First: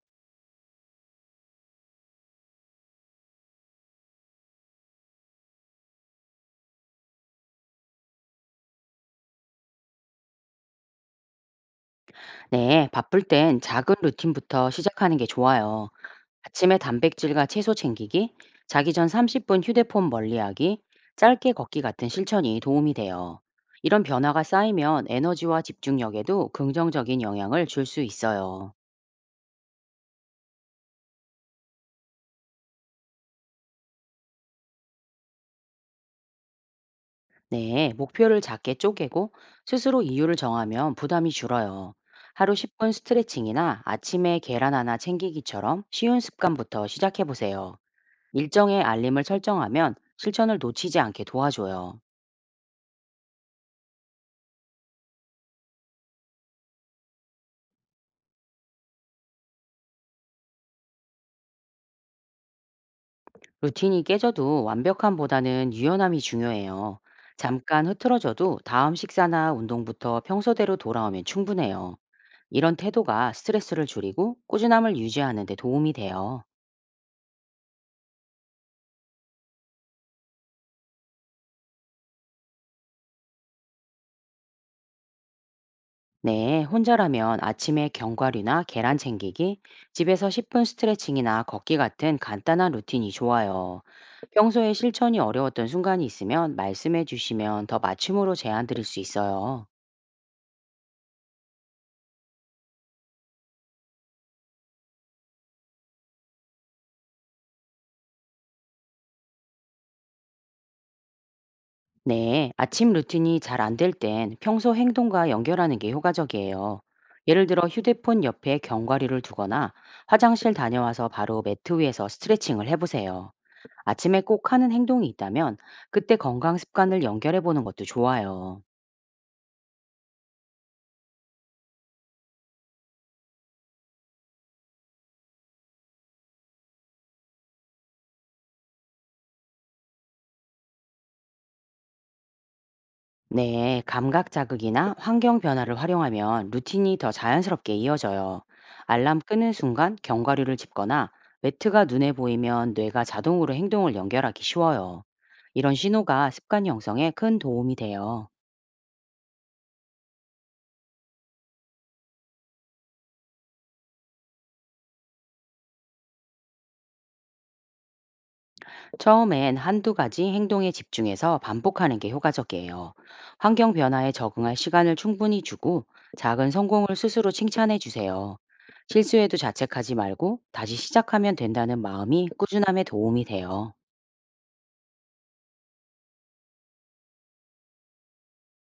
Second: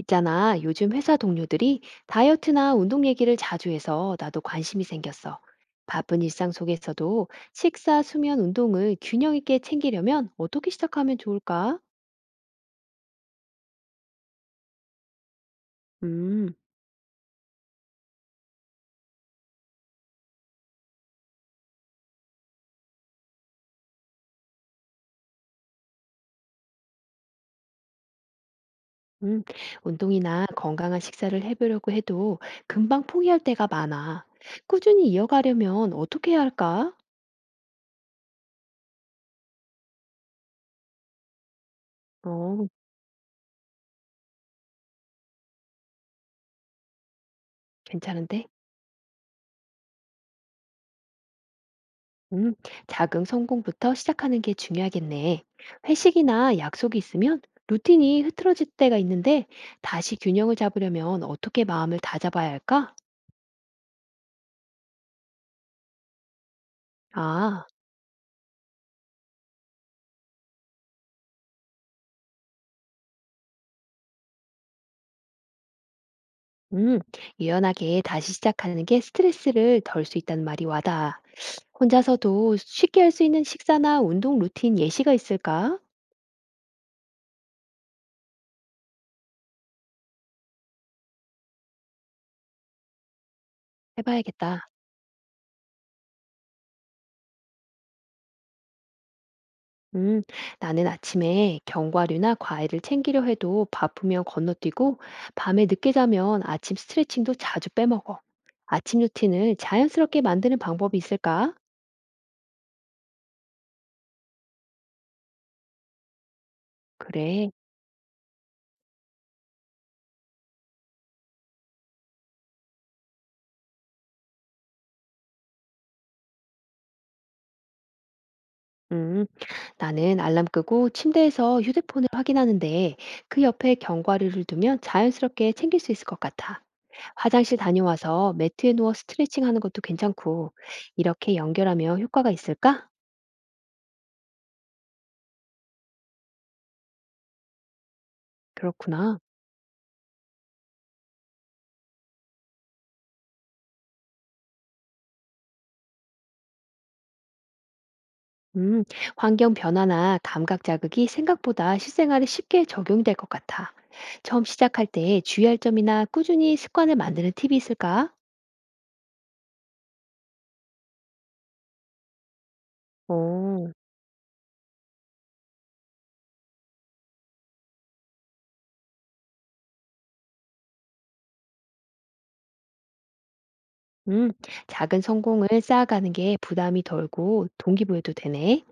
있잖아, 요즘 회사 동료들이 다이어트나 운동 얘기를 자주 해서 나도 관심이 생겼어. 바쁜 일상 속에서도 식사, 수면, 운동을 균형 있게 챙기려면 어떻게 시작하면 좋을까? 네, 바쁠 땐 작은 루틴부터 시작하는 게 좋아요. 음, 아침에 단백질과 채소 챙기기, 자기 전 30분 휴대폰 멀리하기, 짧게 걷기 같은 실천이 도움이 돼요. 이런 변화가 쌓이면 에너지와 집중력에도 긍정적인 영향을 줄 수 있어요. 음, 운동이나 건강한 식사를 해보려고 해도 금방 포기할 때가 많아. 꾸준히 이어가려면 어떻게 해야 할까? 네, 목표를 작게 쪼개고 스스로 이유를 정하면 부담이 줄어요. 하루 어, 10분 스트레칭이나 아침에 계란 하나 챙기기처럼 쉬운 습관부터 시작해 보세요. 괜찮은데? 일정의 알림을 설정하면 실천을 놓치지 않게 도와줘요. 음, 작은 성공부터 시작하는 게 중요하겠네. 회식이나 약속이 있으면 루틴이 흐트러질 때가 있는데 다시 균형을 잡으려면 어떻게 마음을 다잡아야 할까? 루틴이 깨져도 완벽함보다는 유연함이 중요해요. 아, 잠깐 흐트러져도 다음 식사나 운동부터 평소대로 돌아오면 충분해요. 이런 태도가 스트레스를 줄이고 꾸준함을 유지하는 데 도움이 돼요. 음, 유연하게 다시 시작하는 게 스트레스를 덜 수 있다는 말이 와닿아. 혼자서도 쉽게 할 수 있는 식사나 운동 루틴 예시가 있을까? 네, 혼자라면 아침에 견과류나 계란 챙기기, 집에서 10분 스트레칭이나 걷기 같은 간단한 루틴이 좋아요. 해봐야겠다. 평소에 실천이 어려웠던 순간이 있으면 말씀해 주시면 더 맞춤으로 제안 드릴 수 있어요. 음, 나는 아침에 견과류나 과일을 챙기려 해도 바쁘면 건너뛰고, 밤에 늦게 자면 아침 스트레칭도 자주 빼먹어. 아침 루틴을 자연스럽게 만드는 방법이 있을까? 네, 아침 루틴이 잘 안 될 땐 평소 행동과 연결하는 게 효과적이에요. 예를 그래. 들어 휴대폰 옆에 견과류를 두거나 화장실 다녀와서 바로 매트 위에서 스트레칭을 해보세요. 아침에 꼭 하는 행동이 있다면 그때 건강 습관을 연결해 보는 것도 좋아요. 음, 나는 알람 끄고 침대에서 휴대폰을 확인하는데 그 옆에 견과류를 두면 자연스럽게 챙길 수 있을 것 같아. 화장실 다녀와서 매트에 누워 스트레칭 하는 것도 괜찮고, 이렇게 연결하면 효과가 있을까? 네, 감각 자극이나 환경 변화를 활용하면 루틴이 더 자연스럽게 이어져요. 알람 그렇구나. 끄는 순간 견과류를 집거나 매트가 눈에 보이면 뇌가 자동으로 행동을 연결하기 쉬워요. 이런 신호가 습관 형성에 큰 도움이 돼요. 음, 환경 변화나 감각 자극이 생각보다 실생활에 쉽게 적용될 것 같아. 처음 시작할 때 주의할 점이나 꾸준히 습관을 만드는 팁이 있을까? 처음엔 한두 가지 행동에 집중해서 반복하는 게 효과적이에요. 오, 환경 변화에 적응할 시간을 충분히 주고 작은 성공을 스스로 칭찬해 주세요. 실수에도 자책하지 말고 다시 시작하면 된다는 마음이 꾸준함에 도움이 돼요. 음, 작은 성공을 쌓아가는 게 부담이 덜고 동기부여도 되네.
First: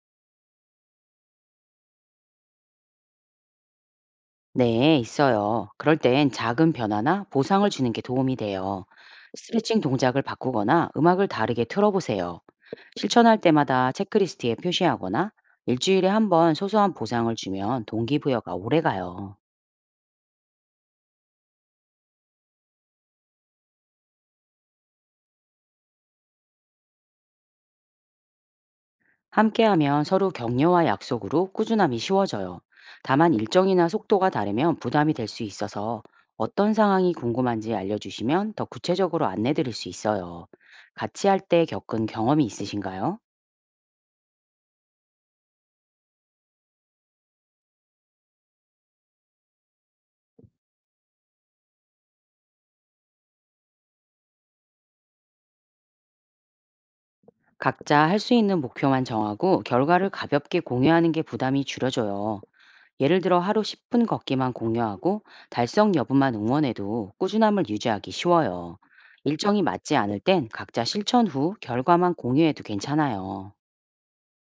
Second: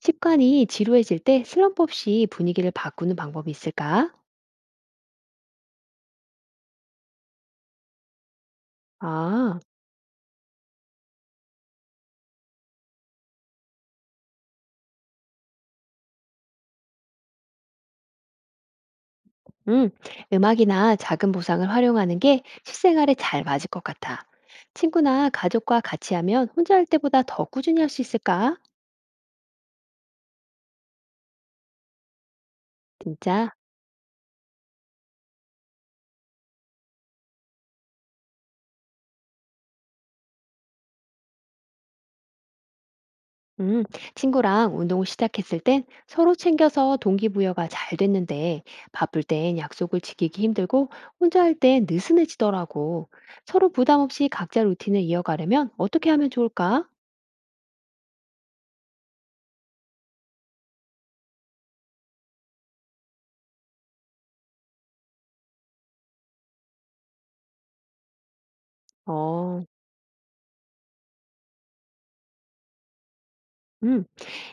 습관이 지루해질 때 슬럼프 없이 분위기를 바꾸는 방법이 있을까? 네, 있어요. 그럴 땐 작은 변화나 보상을 주는 게 도움이 돼요. 아, 스트레칭 동작을 바꾸거나 음악을 다르게 틀어보세요. 실천할 때마다 체크리스트에 표시하거나 일주일에 한 번 소소한 보상을 주면 동기부여가 오래 가요. 음, 음악이나 작은 보상을 활용하는 게 실생활에 잘 맞을 것 같아. 친구나 가족과 같이 하면 혼자 할 때보다 더 꾸준히 할 수 있을까? 함께하면 서로 격려와 약속으로 꾸준함이 쉬워져요. 다만 진짜? 일정이나 속도가 다르면 부담이 될 수 있어서 어떤 상황이 궁금한지 알려주시면 더 구체적으로 안내드릴 수 있어요. 같이 할 때 겪은 경험이 있으신가요? 음, 친구랑 운동을 시작했을 땐 서로 챙겨서 동기부여가 잘 됐는데 바쁠 땐 약속을 지키기 힘들고 혼자 할 땐 느슨해지더라고. 서로 부담 없이 각자 루틴을 이어가려면 어떻게 하면 좋을까? 각자 할 수 있는 목표만 정하고 결과를 가볍게 공유하는 게 부담이 줄여져요. 예를 들어 하루 10분 걷기만 공유하고 달성 여부만 응원해도 꾸준함을 유지하기 쉬워요. 어, 일정이 맞지 않을 땐 각자 실천 후 결과만 공유해도 괜찮아요. 음,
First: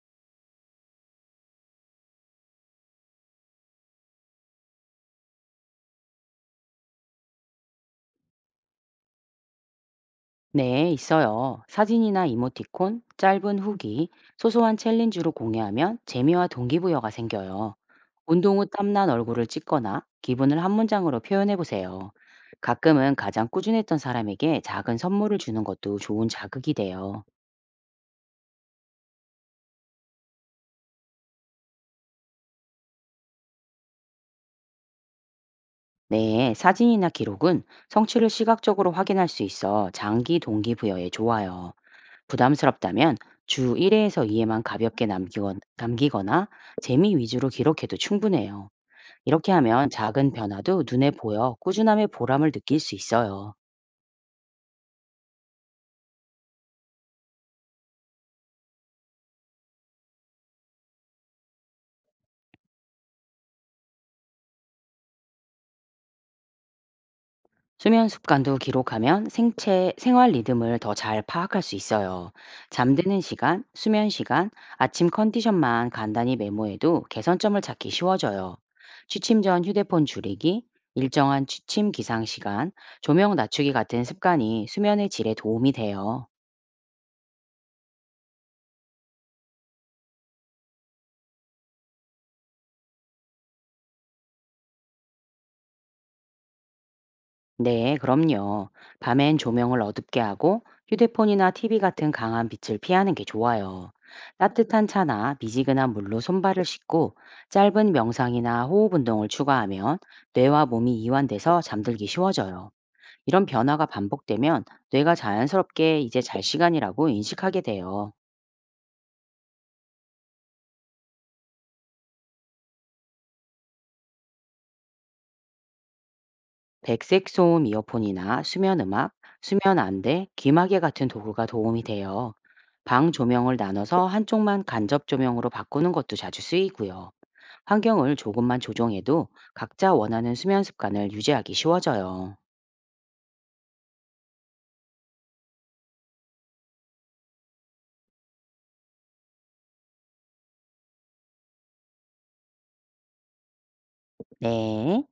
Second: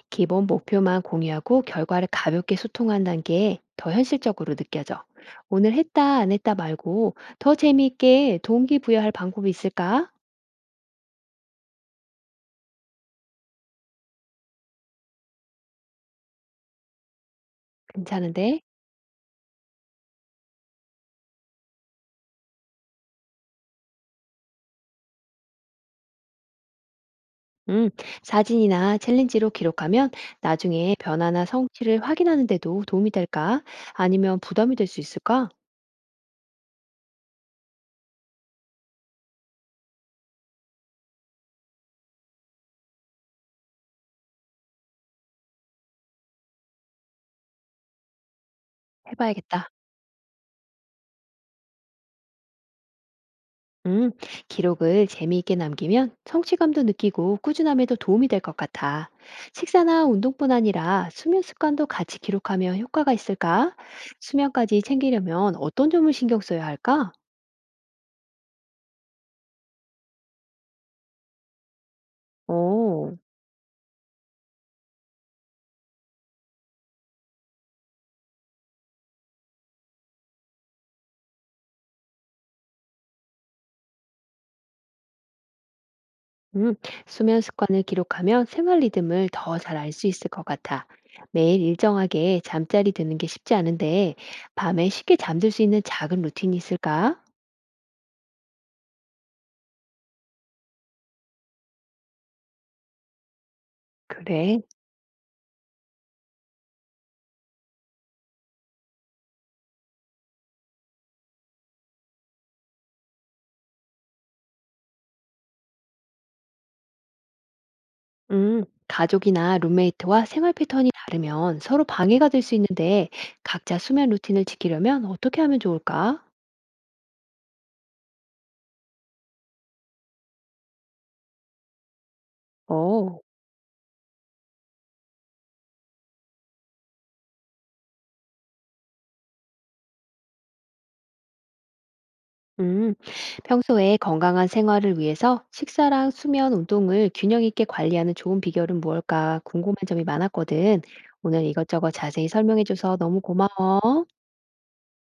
기본 목표만 공유하고 결과를 가볍게 소통한다는 게 더 현실적으로 느껴져. 오늘 했다, 안 했다 말고 더 재미있게 동기부여할 방법이 있을까? 네, 있어요. 사진이나 이모티콘, 짧은 후기, 소소한 챌린지로 공유하면 재미와 동기부여가 생겨요. 운동 괜찮은데? 후 땀난 얼굴을 찍거나 기분을 한 문장으로 표현해 보세요. 가끔은 가장 꾸준했던 사람에게 작은 선물을 주는 것도 좋은 자극이 돼요. 음, 사진이나 챌린지로 기록하면 나중에 변화나 성취를 확인하는 데도 도움이 될까? 아니면 부담이 될 수 있을까? 네, 사진이나 기록은 성취를 시각적으로 확인할 수 있어 장기 동기부여에 좋아요. 부담스럽다면 주 1회에서 2회만 가볍게 남기거나 재미 위주로 기록해도 충분해요. 이렇게 해봐야겠다. 하면 작은 변화도 눈에 보여 꾸준함의 보람을 느낄 수 있어요. 음, 기록을 재미있게 남기면 성취감도 느끼고 꾸준함에도 도움이 될 것 같아. 식사나 운동뿐 아니라 수면 습관도 같이 기록하면 효과가 있을까? 수면까지 챙기려면 어떤 점을 신경 써야 할까? 수면 습관도 기록하면 생체, 생활 리듬을 더 잘 파악할 수 있어요. 오. 잠드는 시간, 수면 시간, 아침 컨디션만 간단히 메모해도 개선점을 찾기 쉬워져요. 취침 전 휴대폰 줄이기, 일정한 취침 기상 시간, 조명 낮추기 같은 습관이 수면의 질에 도움이 돼요. 음, 수면 습관을 기록하면 생활 리듬을 더 잘 알 수 있을 것 같아. 매일 일정하게 잠자리 드는 게 쉽지 않은데, 밤에 쉽게 잠들 수 있는 작은 루틴이 있을까? 네, 그럼요. 밤엔 조명을 어둡게 하고 휴대폰이나 TV 같은 강한 빛을 피하는 게 좋아요. 그래. 따뜻한 차나 미지근한 물로 손발을 씻고 짧은 명상이나 호흡 운동을 추가하면 뇌와 몸이 이완돼서 잠들기 쉬워져요. 이런 변화가 반복되면 뇌가 자연스럽게 이제 잘 시간이라고 인식하게 돼요. 가족이나 룸메이트와 생활 패턴이 다르면 서로 방해가 될 수 있는데, 각자 수면 루틴을 지키려면 어떻게 하면 좋을까? 백색 소음 이어폰이나 수면 음악, 수면 안대, 귀마개 같은 도구가 도움이 돼요. 방 어. 조명을 나눠서 한쪽만 간접 조명으로 바꾸는 것도 자주 쓰이고요. 환경을 조금만 조정해도 각자 원하는 수면 습관을 유지하기 쉬워져요. 음, 평소에 건강한 생활을 위해서 식사랑 수면, 운동을 균형 있게 관리하는 좋은 비결은 무엇일까 궁금한 점이 많았거든. 오늘 이것저것 자세히 설명해줘서 너무 고마워. 네.